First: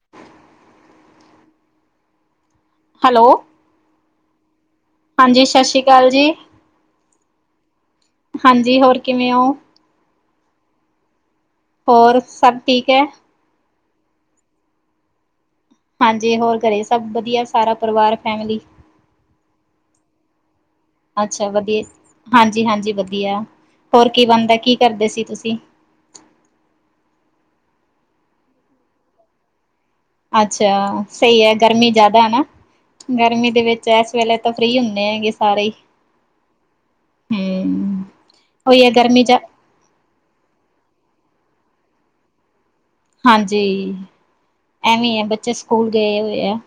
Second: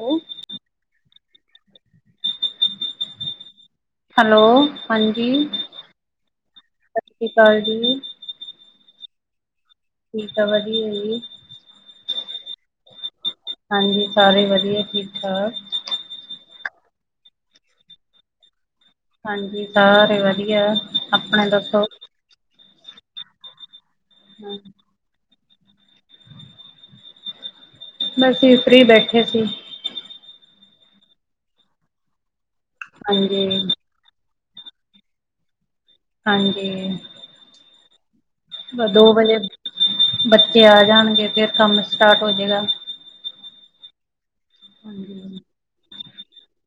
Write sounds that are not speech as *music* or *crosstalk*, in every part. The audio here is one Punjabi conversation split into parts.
ਹੈਲੋ! ਹੈਲੋ! ਹੈਲੋ! ਹਾਂਜੀ, ਸਤਿ ਸ਼੍ਰੀ ਅਕਾਲ ਜੀ ਸਸਰੀ ਕਾਲ ਜੀ। ਹਾਂਜੀ, ਹੋਰ ਕਿਵੇਂ ਓ? ਠੀਕ ਆ, ਵਧੀਆ ਜੀ। ਹੋਰ ਸਭ ਠੀਕ ਐ? ਹਾਂਜੀ, ਸਾਰੇ ਵਧੀਆ, ਠੀਕ -ਠਾਕ। ਹਾਂਜੀ, ਹੋਰ ਘਰੇ ਸਭ ਬਧੀਆ, ਸਾਰਾ ਪਰਿਵਾਰ ਫੈਮਲੀ? ਹਾਂਜੀ, ਸਾਰੇ ਵਧੀਆ। ਅੱਛਾ, ਆਪਣੇ ਵਧੀਆ ਦੱਸੋ? ਹਾਂਜੀ- ਹਾਂਜੀ ਵਧੀਆ। ਹੋਰ ਕੀ ਬਣਦਾ, ਕੀ ਕਰਦੇ ਸੀ ਤੁਸੀਂ? ਬਸ ਜੀ, ਫਰੀ ਬੈਠੇ ਸੀ। ਅੱਛਾ, ਸਈ ਏ ਗਰਮੀ ਜ਼ਿਆਦਾ ਨਾ, ਗਰਮੀ ਦੇ ਵਿੱਚ ਹਾਂਜੀ-ਹਾਂਜੀ। ਤੇ ਐਸ ਵੇਲੇ ਤਾਂ ਫਰੀ ਹੁੰਨੇ ਹੈਗੇ ਸਾਰੇ ਹੀ। ਹਾਂਜੀ। ਹੂੰ। ਬਸ ਦੋ ਵਜੇ ਬੱਚੇ ਆ ਜਾਣਗੇ ਤੇ ਕੰਮ ਸਟਾਟ ਹੋਜੇਗਾ। ਹਾਂਜੀ, ਐਵੇਂ ਆ ਹਾਂਜੀ, ਬੱਚੇ ਸਕੂਲ ਗਏ ਹੋਏ ਆ।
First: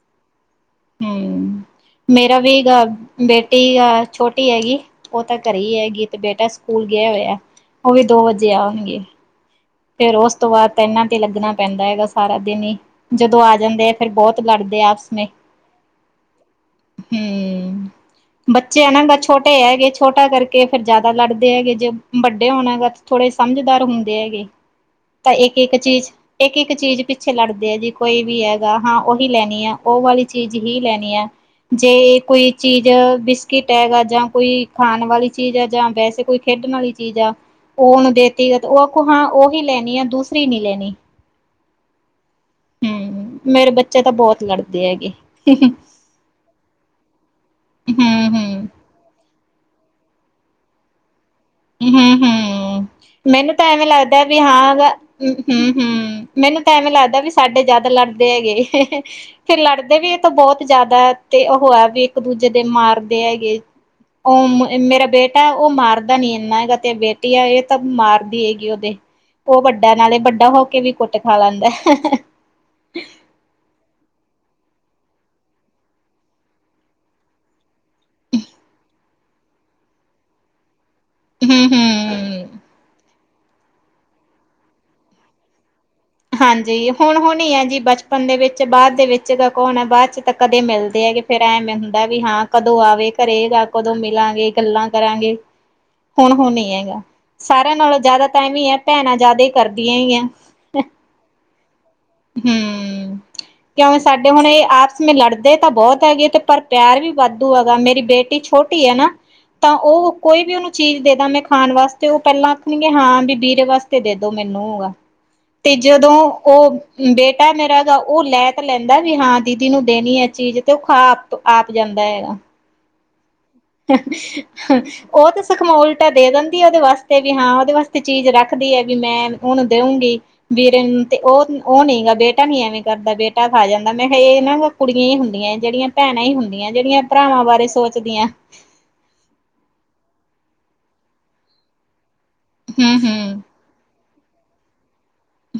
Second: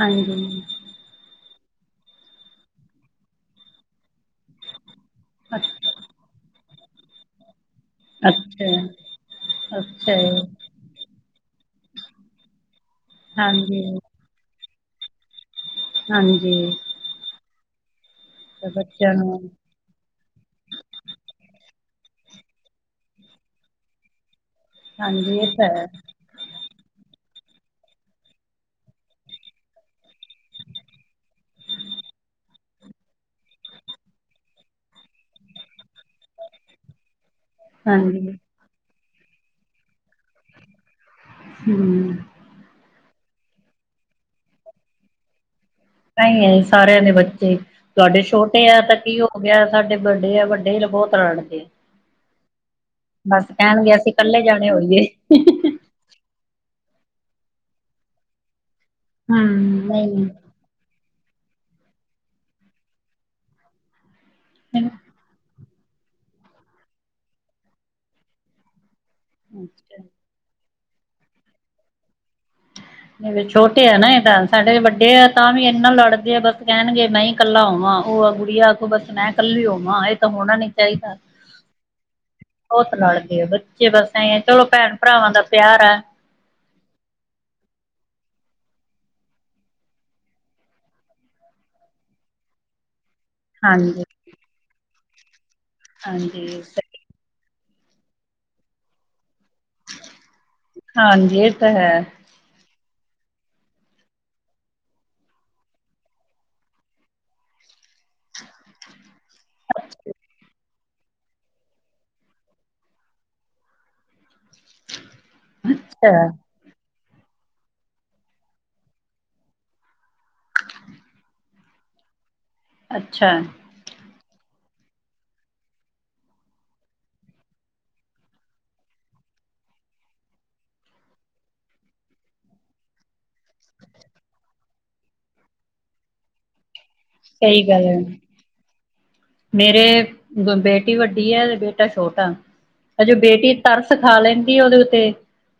ਹਾਂਜੀ। ਹੂੰ, ਮੇਰਾ ਵੀ ਗਾ ਬੇਟੀ ਆ ਛੋਟੀ ਹੈਗੀ ਉਹ ਤਾਂ ਘਰੇ ਹੀ ਅੱਛਾ। ਹੈਗੀ ਤੇ ਬੇਟਾ ਸਕੂਲ ਗਿਆ ਹੋਇਆ। ਓ ਵੀ ਦੋ ਵਜੇ ਆਣਗੇ। ਫੇਰ ਅੱਛਾ ਉਸ ਜੀ, ਤੋਂ ਬਾਅਦ ਤੇ ਇਹਨਾ ਤੇ ਈ ਲੱਗਣਾ ਪੈਂਦਾ ਹੈਗਾ ਸਾਰਾ ਦਿਨ ਈ, ਜਦੋਂ ਆ ਜਾਂਦੇ ਆ ਫੇਰ ਹਾਂਜੀ-ਹਾਂਜੀ। ਬਹੁਤ। ਲੜਦੇ ਆ ਆਪਸ ਮੇ। ਹਾਂਜੀ। ਹਮ, ਬੱਚੇ ਆ ਨਾ ਬੱਚਿਆਂ ਬਛ, ਨੂੰ ਛੋਟੇ ਹੈਗੇ ਛੋਟਾ ਕਰ ਕੇ ਫਿਰ ਜ਼ਿਆਦਾ ਲੜਦੇ ਹੈਗੇ, ਜੇ ਵੱਡੇ ਹੋਣ ਬਸ ਥੋੜੇ ਸਮਝਦਾਰ ਹੁੰਦੇ ਹੈਗੇ। ਤਾਂ ਹਾਂਜੀ ਇਹ ਇੱਕ-ਇੱਕ ਹੈ, ਚੀਜ਼। ਇੱਕ-ਇੱਕ ਚੀਜ਼ ਪਿੱਛੇ ਲੜਦੇ ਆ ਜੀ, ਕੋਈ ਵੀ ਹੈਗਾ ਹਾਂ ਉਹੀ ਲੈਣੀ ਆ, ਉਹ ਵਾਲੀ ਚੀਜ਼ ਹੀ ਲੈਣੀ ਆ। ਜੇ ਏ ਕੋਈ ਚੀਜ਼, ਬਿਸਕਿੱਟ ਹੈਗਾ ਜਾਂ ਕੋਈ ਖਾਣ ਵਾਲੀ ਚੀਜ਼ ਆ ਜਾਂ ਵੈਸੇ ਕੋਈ ਖੇਡਣ ਆਲੀ ਚੀਜ਼ ਆ, ਉਹ-ਉਹਨੂੰ ਹਾਂਜੀ ਦੇਤੀ ਤੇ ਉਹ ਆਖੂ ਹਾਂ, ਉਹੀ ਲੈਣੀ ਆ ਦੂਸਰੀ ਨੀ ਲੈਣੀ। ਹਮ। ਹਮ, ਮੇਰੇ ਬੱਚੇ ਤਾਂ ਬਹੁਤ ਲੜਦੇ ਹੈਗੇ। ਨਈ-ਨਈ ਸਾਰਿਆਂ ਦੇ ਬੱਚੇ ਈ। ਤੁਹਾਡੇ ਹੂੰ-ਹੂੰ। ਛੋਟੇ ਆ ਤਾਂ ਕੀ ਹੋ ਗਿਆ, ਸਾਡੇ ਵੱਡੇ ਆ, ਵੱਡੇ ਈ ਬਹੁਤ ਲੜਦੇ। ਹਮ ਹਮ, ਮੈਨੂੰ ਤਾਂ ਐਵੇਂ ਕਹਿਣਗੇ ਅਸੀਂ ਲੱਗਦਾ ਕਿ ਇਕੱਲੇ ਜਾਣੇ ਹਾਂ ਅਗਰ ਹੋਈਏ ਹਮ ਹਮ। ਮੈਨੂੰ ਤਾਂ ਐਵੇਂ ਲੱਗਦਾ ਵੀ ਸਾਡੇ ਜਿਆਦਾ ਲੜਦੇ ਹੈਗੇ, ਹ ਹ, ਫੇਰ ਹਮ ਲੜਦੇ ਵੀ ਇਹ ਤਾ ਨਹੀਂ ਬਹੁਤ। ਜਿਆਦਾ ਤੇ ਉਹੋ ਹੈ ਵੀ ਇੱਕ ਦੂਜੇ ਦੇ ਮਾਰਦੇ ਹੈਗੇ, ਉ ਮੇਰਾ ਬੇਟਾ। ਟਾ ਉਹ ਮਾਰਦਾ ਨੀ ਇੰਨਾ ਹੈਗਾ, ਤੇ ਬੇਟੀ ਐ ਇਹ ਤਾਂ ਮਾਰਦੀ ਹੈਗੀ ਉਹ ਦੇ। ਉਹ ਵੱਡਾ ਨਾਲੇ, ਅੱਛਾ ਵੱਡਾ ਹੋ ਕੇ ਵੀ ਕੁੱਟ ਖਾ ਲੈਂਦਾ। ਹਾਲੇ ਛੋਟੇ ਆ ਨਾ ਏ ਤਾਂ, ਸਾਡੇ ਵੱਡੇ ਆ ਤਾਂਵੀ ਇੰਨਾ ਲੜਦੇ ਆ ਬਸ ਕਹਿਣਗੇ ਨਈ। ਇਕੱਲਾ ਹੋਵਾਂ, ਉਹ ਆ ਗੁੜੀਆ ਆਖੂ ਬਸ, ਮੈਂ ਕੱਲੀ ਹੋਵਾਂ ਇਹ ਤਾਂ ਹੋਣਾ ਨੀ ਚਾਹੀਦਾ। ਹਮ ਹਮ। ਬਹੁਤ ਲੜਦੇ, ਬੱਚੇ ਬਸ ਐ ਚਲੋ ਭੈਣ-ਭਰਾਵਾਂ ਦਾ ਪਿਆਰ ਆ। ਹਾਂਜੀ, ਹੁਣ-ਹੁਣ ਹੀ ਐ ਜੀ ਬਚਪਨ ਦੇ ਵਿੱਚ ਬਾਅਦ ਦੇ ਵਿੱਚ ਤਾਂ ਕੌਣ ਐ, ਬਾਅਦ ਚ ਤਾਂ ਕਦੇ ਮਿਲਦੇ ਹੈਗੇ। ਫੇਰ ਐਵੇਂ ਹੁੰਦਾ ਵੀ ਹਾਂ, ਕਦੋਂ ਆਵੇ ਘਰੇ, ਕਦੋਂ ਹਾਂਜੀ ਮਿਲਾਂਗੇ, ਗੱਲਾਂ ਕਰਾਂਗੇ। ਹੁਣ-ਹੁਣ ਹਾਂਜੀ ਨੀ ਹੈਗਾ, ਸਾਰਿਆਂ ਨਾਲੋਂ ਜ਼ਿਆਦਾ ਤਾਂ ਇਵੇਂ ਈ ਐ ਭੈਣਾਂ ਜ਼ਿਆਦਾ ਹੀ ਕਰਦੀਆਂ ਹੈਗੀਆਂ। ਹਾਂਜੀ, ਏ ਤਾਂ ਹੈ। ਹਮ। *unintelligible* ਕਿਉ ਏ ਸਾਡੇ ਹੁਣ ਇਹ ਆਪਸ ਮੇਂ ਲੜਦੇ ਤਾਂ ਬਹੁਤ ਹੈਗੇ ਤੇ ਪਰ ਪਿਆਰ ਵੀ ਵਾਧੂ ਹੈਗਾ ਮੇਰੀ ਬੇਟੀ ਛੋਟੀ ਛੋਟੀ ਐ ਨਾ। ਤਾਂ ਉਹ ਕੋਈ ਵੀ ਉਹਨੂੰ ਚੀਜ਼ ਦੇ ਦਾ ਮੈਂ ਖਾਣ ਵਾਸਤੇ ਉਹ ਪਹਿਲਾਂ ਆਖਣਗੇ ਹਾਂ ਵੀ ਵੀਰੇ ਵਾਸਤੇ। ਤੇ ਦੇਦੋ ਮੈਨੂੰਗਾ ਤੇ ਜਦੋਂ ਅੱਛਾ ਉਹ। ਬੇਟਾ ਮੇਰਾ ਦਾ ਉਹ ਲੈ ਤਾਂ ਲੈਂਦਾ ਵੀ ਹਾਂ ਦੀਦੀ ਨੂੰ ਦੇਣੀ ਐ ਚੀਜ਼ ਤੇ ਉਹ ਖਾ। ਆਪ ਜਾਂਦਾ ਹੈਗਾ। ਅੱਛਾ। *unintelligible* ਉਹ ਤੇ ਸਖੋੰਮਾ ਓਲਟਾ ਦੇ ਦਿੰਦੀ ਉਹਦੇ ਵਾਸਤੇ, ਵੀ ਹਾਂ ਉਹਦੇ ਵਾਸਤੇ ਚੀਜ਼ ਰੱਖਦੀ ਐ ਵੀ ਹਾਂ ਮੈਂ ਉਹਨੂੰ ਦੇਊਂਗੀ। ਵੀਰੇ ਨੂੰ ਤੇ, ਉਹ, ਉਹ ਨਹੀਂ ਗਾ ਬੇਟਾ ਨੀ ਐਵੇਂ ਕਰਦਾ, ਬੇਟਾ ਖਾ ਜਾਂਦਾ, ਮੈਂ ਕਿਹਾ ਇਹ ਨਾ। ਕੁੜੀਆਂ ਈ ਹੁੰਦੀਆਂ, ਏ ਜਿਹੜੀਆਂ ਭੈਣਾਂ ਈ ਹੁੰਦੀਆਂ, ਜਿਹੜੀਆਂ। ਭਰਾਵਾਂ ਸਹੀ ਬਾਰੇ ਗੱਲ ਐ। ਸੋਚਦੀਆਂ ਮੇਰੇ ਬੇਟੀ ਵੱਡੀ ਐ, ਤੇ ਬੇਟਾ ਛੋਟਾ ਹੂੰ ਅਜੇ ਹੂੰ ਬੇਟੀ। ਤਰਸ ਖਾ ਲੈਂਣਦੀ ਉਹਦੇ ਉੱਤੇ।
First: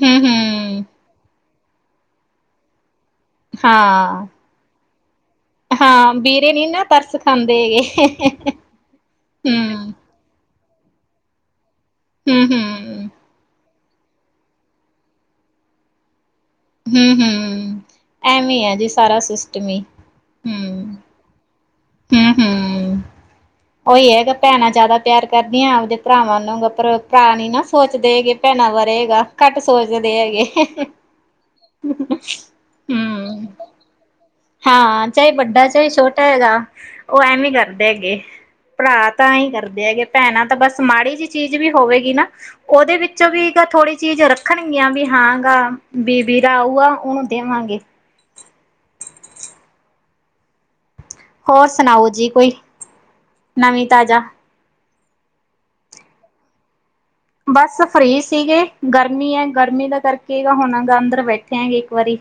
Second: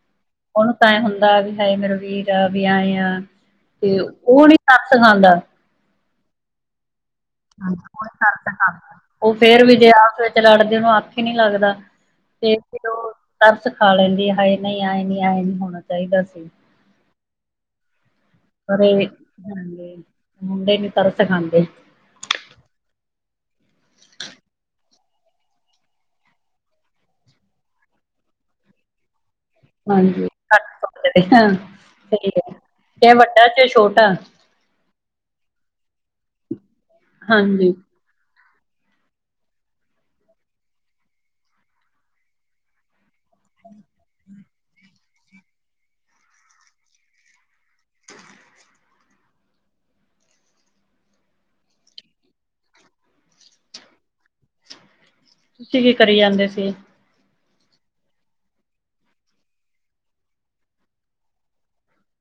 ਹਮ ਹਮ। ਉਹਨੂੰ ਤਾਂ ਐਏ ਹੁੰਦਾ, ਵੀ ਹਾਏ ਮੇਰਾ ਵੀਰ, ਆ ਵੀ ਆਏ ਆ ਤੇ ਹਾਂ ਉਹ ਨੀ। ਤਰਸ ਖਾਂਦਾ। ਹਾਂ ਬੀਰੇ ਨੇ ਨਾ ਤਰਸ ਖਾਂਦੇ ਐੰਜ ਹੈਗੇ ਕੋਈ ਤਰਸ ਖਾਂਦਾ ਓ ਫੇਰ ਹੂੰ ਵੀ ਜੇ ਆਖੇ ਤੇ ਲੜਦੇ ਨੂੰ ਆਖੇ ਨੀ ਲੱਗਦਾ ਹੂੰ ਤੇ ਫਿਰ ਓ ਹੂੰ ਤਰਸ ਖਾ ਲੈਂਦੀ ਹਾਏ ਨਈ ਆਏ ਨੀ ਆਏ ਨਈ ਹੋਣਾ ਚਾਇਦਾ ਸੀ। ਹੂੰ-ਹੂੰ ਐਵੇਂ ਆ ਪਰ ਜੀ ਇਹ ਸਾਰਾ ਸਿਸਟਮ ਈ। ਹਾਂਜੀ ਮੁੰਡੇ ਨੀ ਤਰਸ ਖਾਂਦੇ। ਹੂੰ-ਹੂੰ। *inaudible* ਓਈ ਹੈਗਾ ਪੈਣਾਂ ਜਾਦਾ ਪਿਆਰ ਕਰਦੀਆਂ ਆਪਦੇ ਪਰਾਵਾਂ ਨੂੰ ਪਰ ਪਰਾ ਨੀ ਨਾ ਸੋਚਦੇ ਹੇਗੇ। ਪੈਣਾਂ ਵਾਰੇ ਹੇਗਾ। ਕੱਟ ਸੋਚਦੇ ਹਾਂਜੀ ਹੈਗੇ ਹਾਂ ਹੂੰ ਸਹੀ ਹੈ। ਇਹ ਵੱਡਾ ਕ ਚ ਛੋਟਾ ਹਾਂ ਚਾਏ ਵੱਡਾ ਚਾਏ ਛੋਟਾ ਹੈਗਾ ਓ ਐਵੇਂ ਹਾਂਜੀ ਕਰਦੇ ਹੈਗੇ। ਪਰਾ ਤਾਂ ਐ ਈ ਕਰਦੇ ਹੈਗੇ ਪੈਣਾਂ ਤਾਂ ਬਸ ਮਾੜੀ ਜੀ ਚੀਜ਼ ਵੀ ਹੋਵੇਗੀ ਨਾ ਓਦੇ ਵਿੱਚੋਂ ਵੀ ਕ ਥੋੜੀ ਚੀਜ਼ ਰ ਰੱਖਣਗੀਆਂ ਬੀ ਹਾਂ ਗਾ ਬੀ ਵੀਰਾ ਆਊਗਾ ਆ ਓਨੂੰ ਦੇਵਾਂਗੇ। ਹੋਰ ਸਨਾਓ ਜੀ ਕੋਈ ਨਵੀਂ ਤਾਜ਼ਾ ਤੁਸੀਂ ਕੀ ਕਰੀ ਜਾਂਦੇ ਫੇਰ ਬਸ ਫ੍ਰੀ ਸੀਗੇ ਗਰਮੀ ਐ ਗਰਮੀ ਦਾ ਕਰਕੇ ਹੁਣ ਗਾ ਅੰਦਰ ਬੈਠੇ ਹੈਂਗੇ ਇੱਕ ਵਾਰੀ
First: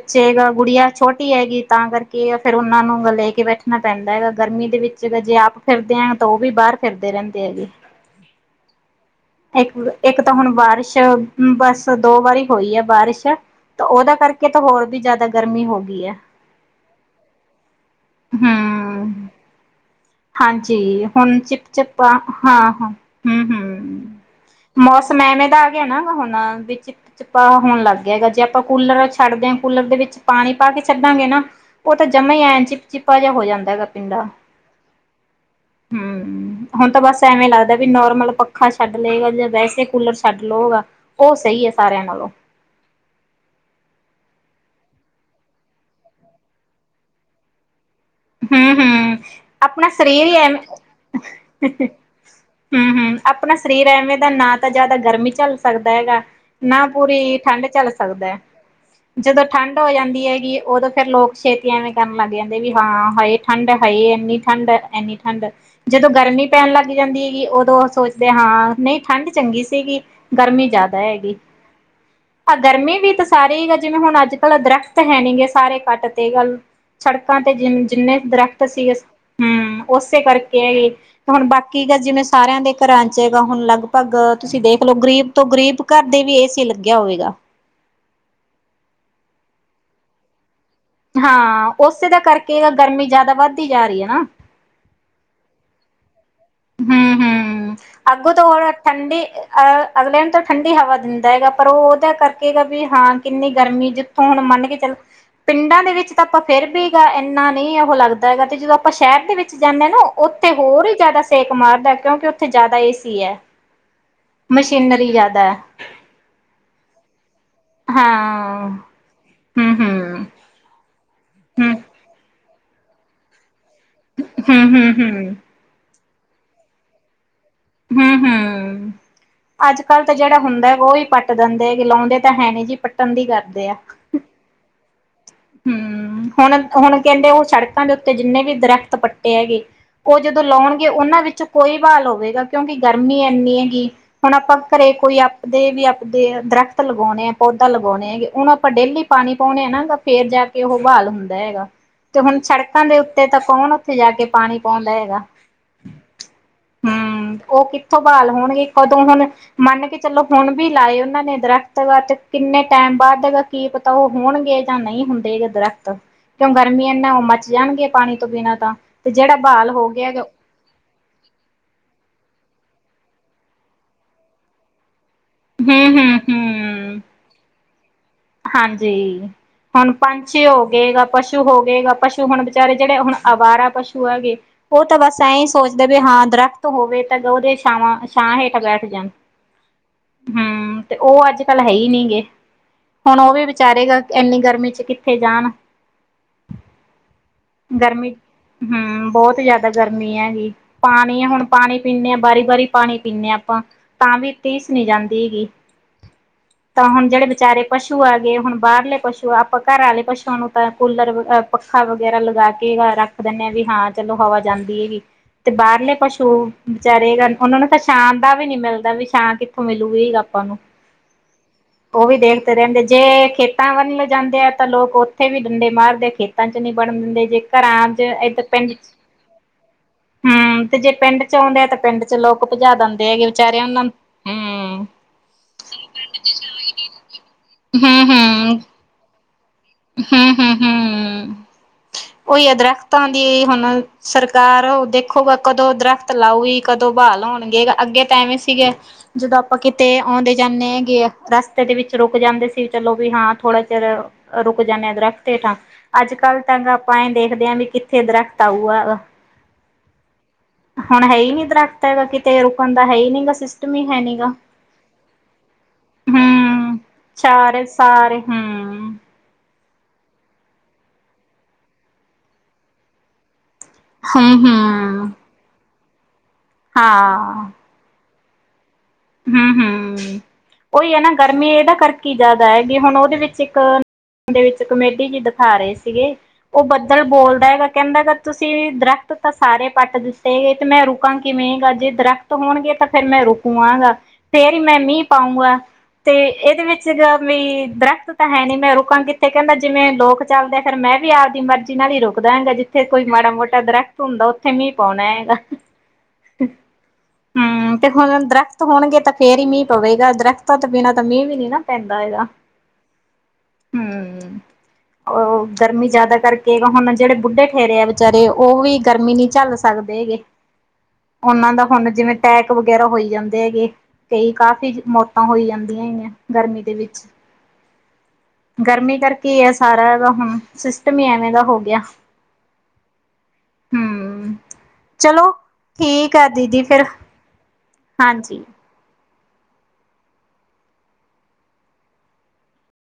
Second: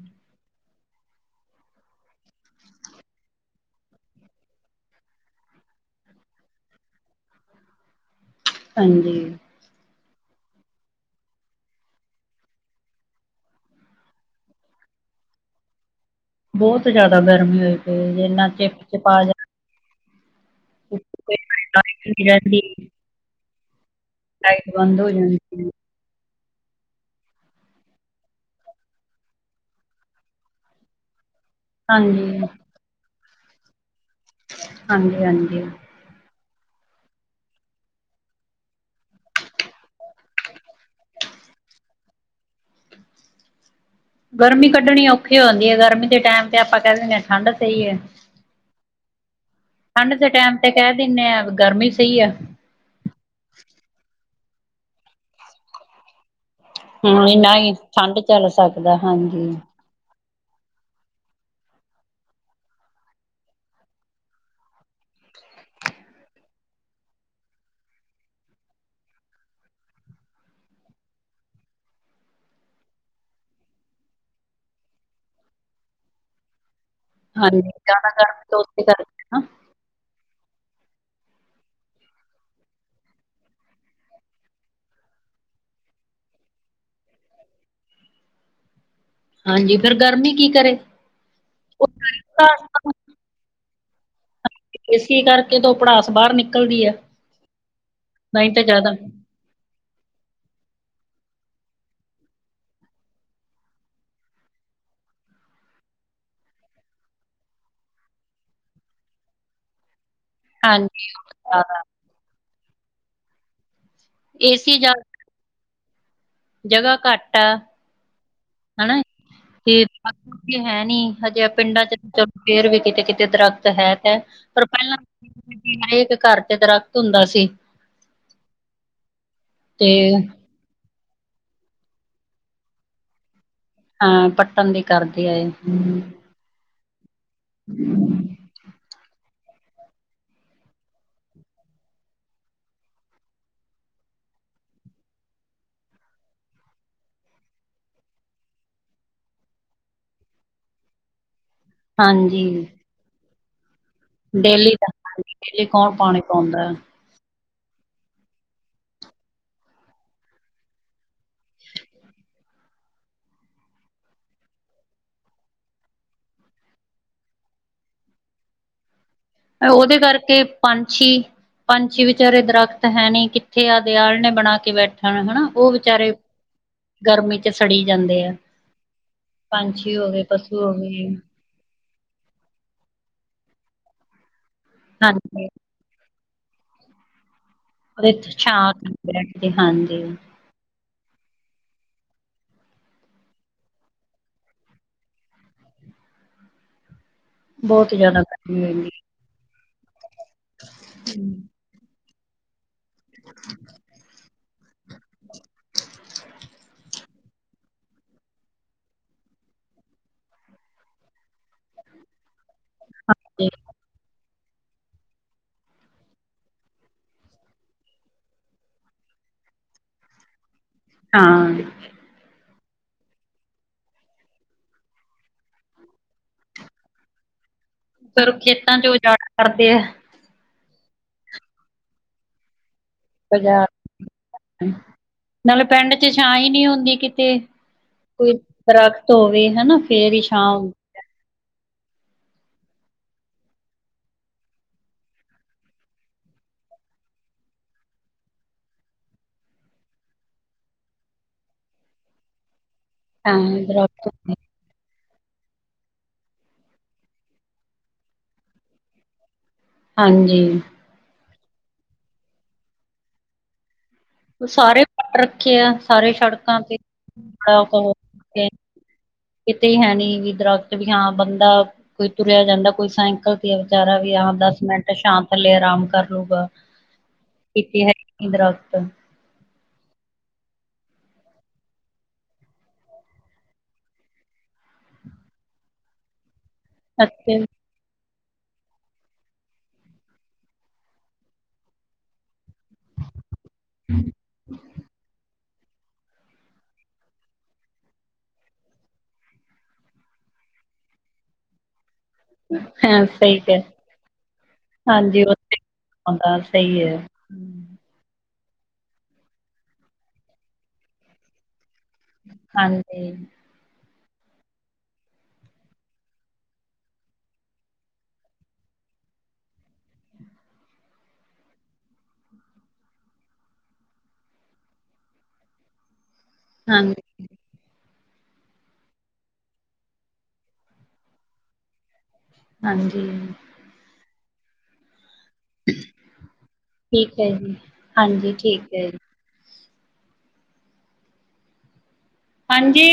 ਬੱਚੇ ਗਾ ਗੁੜੀਆਂ ਛੋਟੀ ਹੈਗੀ ਤਾਂ ਕਰਕੇ ਫਿਰ ਓਨਾਂ ਨੂੰ ਲੈ ਕੇ ਬੈਠਣਾ ਪੈਂਦਾ ਹੈਗਾ ਗਰਮੀ ਦੇ ਵਿੱਚ ਜਦ ਜੇ ਆਪ ਫਿਰਦੇ ਆ ਤਾਂ ਓ ਵੀ ਬਾਹਰ ਫਿਰਦੇ ਰੈਂਦੇ ਹੈਗੇ। ਹਾਂਜੀ। ਇੱਕ ਇੱਕ ਤਾਂ ਹੁਣ ਬਾਰਿਸ਼ ਬਸ ਦੋ ਵਾਰੀ ਹੋਈ ਐ ਬਾਰਿਸ਼ ਤਾਂ ਓਦੇ ਕਰ ਏ ਤਾਂ ਹੋਰ ਵੀ ਜਾਦਾ ਗਰਮੀ ਹੋਗੀ ਐ। ਬੋਹਤ ਜਾਦਾ ਗਰਮੀ ਹੋਈ ਪਈ ਜਿ ਨਾ ਚਿਪ-ਚਿਪਾ ਹਮ ਜਾ ਹਾਂਜੀ ਹੁਣ ਚਿਪ-ਚਿਪ ਲਾਈਟ ਆ ਨੀ ਰਹਿੰਦੀ, ਹਾਂ-ਹਾਂ, ਹੂੰ-ਹੂੰ। ਲਾਈਟ ਬੰਦ ਹੋ ਜਣੀ। ਕਿਵੇਂ ਦਾ ਆ ਗਯਾ ਨਾ ਹੁਣ ਵਿੱਚ ਚਿਪਾ ਹੋਣ ਲੱਗ ਗਿਆ ਹੈਗਾ ਜੇ ਆਪਾਂ ਕੂਲਰ ਛੱਡਦੇ ਆਂ ਕੂਲਰ ਦੇ ਵਿੱਚ ਪਾਨੀ ਪਾ ਕੇ ਛੱਡਾਂਗੇ ਨਾ ਓ ਤਾਂ ਜਮਾਂ ਈ ਹਾਂਜੀ, ਐ ਚਿਪ-ਚਿਪਾ ਜੇਹਾ ਹੋ ਜਾਂਦਾ ਹੈਗਾ ਪਿੰਡਾ। ਹਾਂਜੀ-ਹਾਂਜੀ। ਹੁਣ ਤਾਂ ਬਸ ਐਵੇਂ ਲੱਗਦਾ ਵੀ ਨੋਰਮਲ ਪੱਖਾ ਛੱਡ ਲੇਗਾ ਜਾਂ ਵੈਸੇ ਕੂਲਰ ਛੱਡ ਲਓਗਾ ਓ ਸਈ ਐ ਸਾਰਿਆਂ ਨਾਲੋਂ। ਗਰਮੀ ਕੱਢਣੀ ਔਖੀ ਹੁੰਦੀ ਐ ਗਰਮੀ ਦੇ ਟੈਮ ਤੇ ਆਪਾਂ ਕੈ ਦਿੰਦੇ ਆਂ ਠੰਡ ਸਈ ਐ। ਹੂੰ-ਹੂੰ ਆਪਨਾ ਸਰੀਰ ਈ ਟੈਮ ਤੇ ਕਹਿ ਦਿੰਨੇ ਆ ਗਰਮੀ ਐਵੇਂ ਸਹੀ ਆ। ਹੂੰ-ਹੂੰ ਆਪਨਾ ਸਰੀਰ ਐਵੇਂ ਦਾ ਨਾ ਤਾਂ ਜਾਦਾ ਗਰਮੀ ਝੱਲ ਸਕਦਾ ਹੈਗਾ ਨਾ ਹਾਂ, ਪੂਰੀ ਨਾ ਠੰਡ ਹੀ ਚੱਲ ਸਕਦਾ ਚੱਲ ਸਕਦਾ, ਜਦੋਂ ਹਾਂਜੀ। ਠੰਡ ਹੋ ਜਾਂਦੀ ਹੈਗੀ ਓਦੋਂ ਫਿਰ ਲੋਕ ਛੇਤੀ ਐਵੇਂ ਕਰਨ ਲੱਗ ਜਾਂਦੇ ਵੀ ਹਾਂ ਹਾਏ ਠੰਡ ਐ ਹਾਏ ਐਨੀ ਠੰਡ ਐ ਐਨੀ ਠੰਡ ਜਦੋਂ ਗਰਮੀ ਪੈਣ ਲੱਗ ਜਾਂਦੀ ਹੈਗੀ ਓਦੋਂ ਸੋਚਦੇ ਹਾਂ ਨਈ ਠੰਢ ਚੰਗੀ ਸੀਗੀ। ਗਰਮੀ ਜਾਦਾ ਹੈਗੀ। ਆ ਗਰਮੀ ਵੀ ਤਾਂ ਸਾਰੇ ਈ ਐ ਜਿਵੇਂ ਹੁਣ ਅੱਜ-ਕੱਲ੍ ਦਰਖਤ ਹੈ ਨੀ ਗੇ ਸਾਰੇ ਕੱਟ ਤੇ ਗੱਲ ਸੜਕਾਂ ਤੇ ਹਾਂਜੀ, ਜਿ ਜ਼ਿਆਦਾ ਜਿੰਨੇ ਗਰਮੀ ਤੋਂ ਦਰਖਤ ਉਸੇ ਸੀਗੇ ਕਰਕੇ ਨਾ, ਹੂੰ ਓਸੇ ਕਾਰਕੇ ਤੇ ਹੁਣ ਬਾਕੀ ਗਾ ਜਿਵੇਂ ਸਾਰਿਆਂ ਦੇ ਕਰਾਂ ਚ ਹੈਗਾ ਹੁਣ ਲਗਭਗ ਤੁਸੀਂ ਦੇਖ ਲੋ ਗ਼ਰੀਬ ਤੋਂ ਗ਼ਰੀਬ ਕੱਰ ਦੇ ਵੀ ਏਸੀ ਲੱਗਿਆ ਹੋਏਗਾ। ਹਾਂਜੀ, ਫਿਰ ਗਰਮੀ ਕੀ ਕਰੇ। ਹਾਂ ਉਸੇ ਦਾ ਕਰਕੇ ਗਰਮੀ ਜ਼ਿਆਦਾ ਵੱਧਦੀ ਜਾ ਰਹੀ ਹੈ ਨਾ। ਏ ਸੀ ਕਰਕੇ ਤੋ ਭੜਾਸ ਬਾਹਰ ਨਿਕਲ ਹੂੰ -ਹੂੰ ਅੱਗੋ ਤੋਂ ਤਾਂ ਬੜਾ ਜ਼ਿਆਦਾ ਠੰਡੀ ਅਅ ਅਗਲੇ ਆਂ ਨੂੰ ਤਾਂ ਠੰਡੀ ਹਵਾ ਦਿੰਦਾ ਹੈਗਾ, ਪਰ ਉਹ ਉਹਦੇ ਕਰਕੇਗਾ ਵੀ ਹਾਂ ਕਿੰਨੀ ਗਰਮੀ ਜ ਤੂੰ ਹੁਣ ਮੰਨ ਕੇ ਚੱਲ ਪਿੰਡਾਂ ਦੇ ਵਿੱਚ ਤਾਂ ਆਪਾਂ ਫਿਰ ਵੀ ਹੈਗਾ, ਇੰਨਾ ਨਹੀਂ ਉਹ ਲੱਗਦਾ ਹੈਗਾ, ਤੇ ਜਦੋਂ ਆਪਾਂ ਸ਼ਹਿਰ ਦੇ ਵਿੱਚ ਜਾਂਨੇ ਆਂ ਨਾ ਉੱਥੇ ਹੋਰ ਹੀ ਹਾਂਜੀ। ਜ਼ਿਆਦਾ ਸੇਕ ਜ਼ਿਆਦਾ ਮਾਰਦਾ, ਕਿਉਂਕਿ ਉੱਥੇ ਜ਼ਿਆਦਾ ਏ ਸੀ ਐ, ਏਸੀ ਜਾ ਮਸ਼ੀਨਰੀ ਜ਼ਿਆਦੈ। ਜਗ੍ਹਾ ਘੱਟ ਆ ਹਾਂ ਹਨਾ ਹੂੰ ਹੂੰ ਕ ਹੈ ਨੀ ਹਜੇ ਹੂੰ ਪਿੰਡਾਂ ਚ ਚਲੋ ਫੇਰ ਵੀ ਕਿਤੇ -ਕਿਤੇ ਦਰਖਤ ਹੈ। ਹੈ ਪਰ ਹੂੰ ਹੂੰ ਪਹਿਲਾਂ ਹੂੰ ਹਰੇਕ ਘਰ ਚ ਦਰਖਤ ਹੁੰਦਾ ਸੀ। ਹੂੰ -ਹੂੰ, ਅੱਜ ਤੇ ਕੱਲ ਤਾਂ ਜਿਹੜਾ ਹੁੰਦਾ ਉਹ ਵੀ ਪੱਟ ਪੱਟ ਦਿੰਦੇ ਗੇ, ਲਾਉਂਦੇ ਤਾਂ ਹੈ ਨੀ ਜੀ ਪੱਟਣ ਦੀ ਕਰਦੇ ਆ। ਹਾਂ ਪੱਟਣ ਦੀ ਕਰਦੀ ਆਂਏ। ਹੂੰ ਹੁਣ -ਹੁਣ ਕਹਿੰਦੇ ਉਹ ਸੜਕਾਂ ਦੇ ਉੱਤੇ ਜਿੰਨੇ ਵੀ ਦਰਖਤ ਪੱਟੇ ਹੈਗੇ। ਉਹ ਜਦੋਂ ਲਾਉਣਗੇ ਉਹਨਾਂ ਵਿੱਚੋਂ ਕੋਈ ਬਹਾਲ ਹੋਵੇਗਾ, ਕਿਉਂਕਿ ਗਰਮੀ ਇੰਨੀ ਹੈਗੀ। ਹੁਣ ਆਪਾਂ ਘਰੇ ਕੋਈ ਆਪਦੇ - ਆਪਦੇ ਦਰਖਤ ਲਗਾਉਂਦੇ ਆ ਪੌਦਾ ਲਗਾਉਂਦੇ ਹੈਗੇ, ਉਹ ਨੂੰ ਆਪਾਂ ਡੇਲੀ ਪਾਣੀ ਪਾਉਂਨੇ ਨਾ ਤਾਂ ਫੇਰ ਜਾ ਕੇ ਉਹ ਬਹਾਲ ਹੁੰਦਾ ਹੈਗਾ, ਤੇ ਹੁਣ ਹਾਂਜੀ ਸੜਕਾਂ ਦੇ ਉੱਤੇ ਤਾਂ ਕੌਣ ਉੱਥੇ ਜਾ ਕੇ ਪਾਣੀ ਕੋਣ ਡੇਲੀ ਦਾ ਪਾਉਂਦਾ ਹੈਗਾ, ਹਾਂਜੀ ਡੇਲੀ ਕੌਣ ਪਾਣੀ ਪਾਉਂਦਾ ਹੂੰ। ਉਹ ਕਿੱਥੋਂ ਬਹਾਲ ਹੋਣਗੇ ਕਦੋਂ ਹੁਣ ਮੰਨ ਕੇ ਚਲੋ ਹੁਣ ਵੀ ਲਾਏ ਉਹਨਾਂ ਨੇ ਦਰਖਤ ਵਾ ਤੇ ਕਿੰਨੇ ਟਾਈਮ ਬਾਅਦ ਕੀ ਪਤਾ ਉਹ ਹੋਣਗੇ। ਤਾਂ ਨਹੀਂ ਹੁੰਦੇ ਦਰਖਤ, ਕਿਉਂ ਗਰਮੀਆਂ ਨਾਲ ਉਹ ਮੱਚ ਜਾਣਗੇ ਪਾਣੀ ਤੋਂ ਬਿਨਾਂ ਤਾਂ ਤੇ ਜਿਹੜਾ ਬਹਾਲ ਹੋ ਉਹਦੇ ਗਿਆ ਜੋ ਕਰਕੇ ਪੰਛੀ -ਪੰਛੀ ਵਿਚਾਰੇ ਦਰਖਤ ਹੈ ਨੀ ਕਿੱਥੇ ਆਪ ਦੇ ਆਲ੍ਹਣੇ ਨੇ ਬਣਾ ਕੇ ਬੈਠਣ ਹਨਾ। ਉਹ ਵਿਚਾਰੇ ਹੂੰ-ਹੂੰ-ਹੂੰ, ਗਰਮੀ 'ਚ ਸੜੀ ਜਾਂਦੇ ਆ। ਹਾਂਜੀ ਹੁਣ ਪੰਛੀ ਹੋ ਗਏ ਤਾਂ ਪਸ਼ੂ ਪਸ਼ੂ ਹੋ ਗਏ, ਪਸ਼ੂ ਹੁਣ ਬੇਚਾਰੇ ਜਿਹੜੇ ਹੁਣ ਅਵਾਰਾ ਪਸ਼ੂ ਹੈਗੇ, ਉਹ ਤਾਂ ਬਸ ਐਂ ਹਾਂਜੀ। ਸੋਚਦੇ ਦੇ ਹਾਂ ਦਰਖਤ ਹੋਵੇ ਗਾ ਉਹ ਦੇ ਛਾਵਾਂ ਉਹਦੇ ਛਾਂ ਚ ਹੇਠ ਬੈਠ ਜਾਣ। ਬੈਠਦੇ ਹਾਂਜੀ, ਹਮ, ਤੇ ਉਹ ਅੱਜ ਕੱਲ ਹੈ ਹੀ ਨਹੀਂ ਗੇ ਹੁਣ ਉਹ ਵੀ ਵਿਚਾਰੇਗਾ ਇੰਨੀ ਗਰਮੀ ਚ ਕਿੱਥੇ ਜਾਣ ਬਹੁਤ ਗਰਮੀ ਜ਼ਿਆਦਾ ਹੁੰਦੀ ਹੈ, ਹਮ ਬਹੁਤ ਜ਼ਿਆਦਾ ਗਰਮੀ ਹੈਗੀ ਪਾਣੀ ਹੈ ਹੁਣ ਪਾਣੀ ਪੀਣੇ ਹਾਂ ਵਾਰੀ -ਵਾਰੀ ਪਾਣੀ ਪੀਣੇ ਹਾਂ ਆਪਾਂ ਤਾਂ ਵੀ ਤੀਸ ਨਹੀਂ ਜਾਂਦੀ ਹੈਗੀ। ਤਾਂ ਹੁਣ ਜਿਹੜੇ ਵਿਚਾਰੇ ਪਸੂ ਆ ਗਏ, ਹੁਣ ਬਾਹਰਲੇ ਪਸੂ ਆ, ਆਪਾਂ ਘਰ ਵਾਲੇ ਪਸੂਆਂ ਨੂੰ ਤਾਂ ਕੂਲਰ ਆ ਪੱਖਾ ਵ ਵਗੈਰਾ ਲਗਾ ਕੇ ਰੱਖ ਦਿੰਦੇ ਹਾਂਜੀ, ਹਾਂ ਵੀ ਹਾਂ ਚਲੋ ਹਵਾ ਜਾਂਦੀ ਹੈਗੀ। ਤੇ ਬਾਹਰਲੇ ਪਸ਼ੂ ਵਿਚਾਰੇ ਉਹਨਾਂ ਨੂੰ ਤਾਂ ਛਾਂ ਦਾ ਵੀ ਨੀ ਮਿਲਦਾ ਵੀ ਛਾਂ ਮਿਲੂਗੀ ਆਪਾਂ ਨੂੰ, ਹਾਂ। ਉਹ ਵੀ ਦੇਣ ਤੇ ਰਹਿੰਦੇ ਜੇ ਖੇਤਾਂ ਵਲ ਜਾਂਦੇ ਆ ਤਾਂ ਲੋਕ ਉੱਥੇ ਵੀ ਡੰਡੇ ਮਾਰਦੇ ਆ ਖੇਤਾਂ ਚ ਨੀ ਵੜਨ ਦਿੰਦੇ, ਜੇ ਘਰਾਂ ਚ ਫਿਰ ਇੱਧਰ ਪਿੰਡ ਚ ਖੇਤਾਂ ਉਜਾੜ ਕਰਦੇ ਆ, ਹਮ ਤੇ ਜੇ ਪਿੰਡ ਚ ਆਉਂਦੇ ਆ ਤਾਂ ਪਿੰਡ ਚ ਲੋਕ ਭਜਾ ਦਿੰਦੇ ਹੈਗੇ ਬਾਜ਼ਾਰ ਵਿਚਾਰਿਆਂ ਨੂੰ, ਹਮ। ਨਾਲੇ ਪਿੰਡ ਚ ਛਾਂ ਹੀ ਨੀ ਹੁੰਦੀ ਕਿਤੇ, ਹੂੰ ਕੋਈ ਹੂੰ ਦਰੱਖਤ ਧੋਵੇ ਹਣਾ ਫਿਰ ਹੀ ਹੂੰ ਛਾਂ ਹੂੰ ਹੂੰ ਉਹੀ ਆ ਦਰੱਖਤਾਂ ਦੀ ਹੁਣ ਸਰਕਾਰ ਦੇਖੋਗਾ ਕਦੋਂ ਦਰਖ਼ਤ ਲਾਊਗੀ ਕਦੋਂ ਬਹਾਲ ਹੋਣਗੇ ਅੱਗੇ ਤਾਂ ਐਵੇਂ ਸੀਗੇ ਜਦੋਂ ਆਪਾਂ ਕਿਤੇ ਆਉਂਦੇ ਜਾਂਦੇ ਹੈਗੇ ਰਸਤੇ ਦੇ ਵਿੱਚ ਰੁਕ ਜਾਂਦੇ ਸੀ ਚਲੋ ਵੀ ਹਾਂ ਥੋੜਾ ਚਿਰ ਦਰਖਤ ਹੁੰਦੇ, ਰੁਕ ਜਾਣੇ ਹਾਂ ਦਰਖ਼ਤ ਹੇਠਾਂ ਅੱਜ ਕੱਲ ਤਾਂ ਆਪਾਂ ਦੇਖਦੇ ਹਾਂ ਵੀ ਕਿੱਥੇ ਦਰਖਤ ਆਊਗਾ ਹਾਂਜੀ ਹੁਣ ਹੈ ਹੀ ਨੀ ਦਰੱਖ਼ਤ ਹੈਗਾ ਕਿਤੇ ਰੁਕਣ ਦਾ ਹੈ ਹੀ ਨਹੀਂ ਗਾ ਸਿਸਟਮ ਹੀ ਹੈ ਨੀ ਗਾ ਸਾਰੇ ਕੱਟ ਰੱਖੇ ਆ ਸਾਰੇ ਸੜਕਾਂ ਤੇ ਗਿਆ। ਹਮ ਕਿਤੇ ਹੈ ਨੀ ਵੀ ਦਰਖਤ ਵੀ ਹਾਂ ਬੰਦਾ ਕੋਈ ਤੁਰਿਆ ਜਾਂਦਾ ਕੋਈ ਸਾਇਂਕਲ ਵਿਚਾਰਾ ਵੀ ਹੂੰ ਹਾਂ ਦਸ ਮਿੰਟ ਹੂੰ ਛਾਂ ਥੱਲੇ ਆਰਾਮ ਕਰ ਲੂਗਾ ਹਾਂ ਕਿਤੇ ਹੈ ਹੀ ਨੀ ਦਰਖ਼ਤ ਹਮ ਹਮ ਉਹੀ ਹੈ ਨਾ ਗਰਮੀਂ ਇਹਦਾ ਕਰਕੇ ਜ਼ਿਆਦਾ ਹੈਗੀ ਹੁਣ ਉਹਦੇ ਵਿੱਚ ਇੱਕ ਦੇ ਵਿੱਚ ਕਮੇਡੀ ਜੀ ਦਿਖਾ ਰਹੇ ਸੀਗੇ ਉਹ ਬੱਦਲ ਅੱਛਾ ਬੋਲਦਾ ਹੈਗਾ ਕਹਿੰਦਾ ਹੈਗਾ ਤੁਸੀਂ ਦਰਖ਼ਤ ਤਾਂ ਸਾਰੇ ਪੱਟ ਦਿੱਤੇ ਗਏ ਤੇ ਮੈਂ ਰੁਕਾਂ ਕਿਵੇਂ ਗਾ ਜੇ ਦਰਖ਼ਤ ਹੋਣਗੇ ਤਾਂ ਫਿਰ ਮੈਂ ਰੁਕੂ ਆਗਾ ਫਿਰ ਹੀ ਮੈਂ ਮੀਂਹ ਪਾਊਂਗਾ ਤੇ ਇਹਦੇ ਵਿੱਚ ਗਾ ਵੀ ਦਰਖਤ ਤਾਂ ਹੈ ਨੀ ਮੈਂ ਰੁਕਾਂ ਕਿੱਥੇ ਕਹਿੰਦਾ ਜਿਵੇਂ ਲੋਕ ਚੱਲਦੇ ਫ਼ਿਰ ਮੈਂ ਵੀ ਆਵਦੀ ਮਰਜ਼ੀ ਨਾਲ ਹੀ ਰੋਕ ਦਾਂਗਾ ਜਿੱਥੇ ਹਾਂ ਕੋਈ ਮਾੜਾ ਸਹੀ ਕਿਹਾ ਮੋਟਾ ਦਰਖ਼ਤ ਹੁੰਦਾ ਉੱਥੇ ਮੀਂਹ ਪਾਉਣਾ ਹੈਗਾ ਗਲ਼ ਸਹੀ ਐ ਹੂੰ ਤੇ ਹੁਣ ਦਰਖਤ ਹੋਣਗੇ ਤਾਂ ਫੇਰ ਹੀ ਮੀਂਹ ਪਵੇਗਾ ਦਰਖਤਾਂ ਤੋ ਬਿਨਾਂ ਤਾਂ ਮੀਂਹ ਵੀ ਨੀ ਨਾ ਪੈਂਦਾ ਹੈਗਾ ਹਾਂਜੀ ਹੂੰ। *inaudible* ਉਹ ਗਰਮੀਂ ਜਿਆਦਾ ਕਰਕੇ ਹੁਣ ਜਿਹੜੇ ਬੁੱਢੇ ਠੇਰੇ ਆ ਵਿਚਾਰੇ ਉਹ ਵੀ ਗਰਮੀ ਨਹੀਂ ਝੱਲ ਸ ਸਕਦੇ ਹੈਗੇ *inaudible* ਉਹਨਾਂ ਦਾ ਹੁਣ ਜਿਵੇਂ ਟੈਕ ਵਗੈਰਾ ਹੋਈ ਜਾਂਦਾ ਦੇ ਹੈਗੇ ਕਈ ਕਾਫ਼ੀ ਮੌਤਾਂ ਹੋਈ ਜਾਂਦੀਆਂ ਹੈਗੀਆਂ ਗਰਮੀਂ ਦੇ ਵਿੱਚ ਹਾਂਜੀ ਗਰਮੀਂ ਕਰਕੇ ਹੀ ਹੈ ਸਾਰਾ ਇਹਦਾ ਹਮ ਸਿਸਟਮ ਹੀ ਐਵੇਂ ਦਾ ਹੋ ਗਿਆ ਹਾਂਜੀ ਹਮ ਚਲੋ ਠੀਕ ਹੈ ਦੀਦੀ ਫਿਰ ਠੀਕ ਹਾਂਜੀ ਠੀਕ ਐ ਹਾਂਜੀ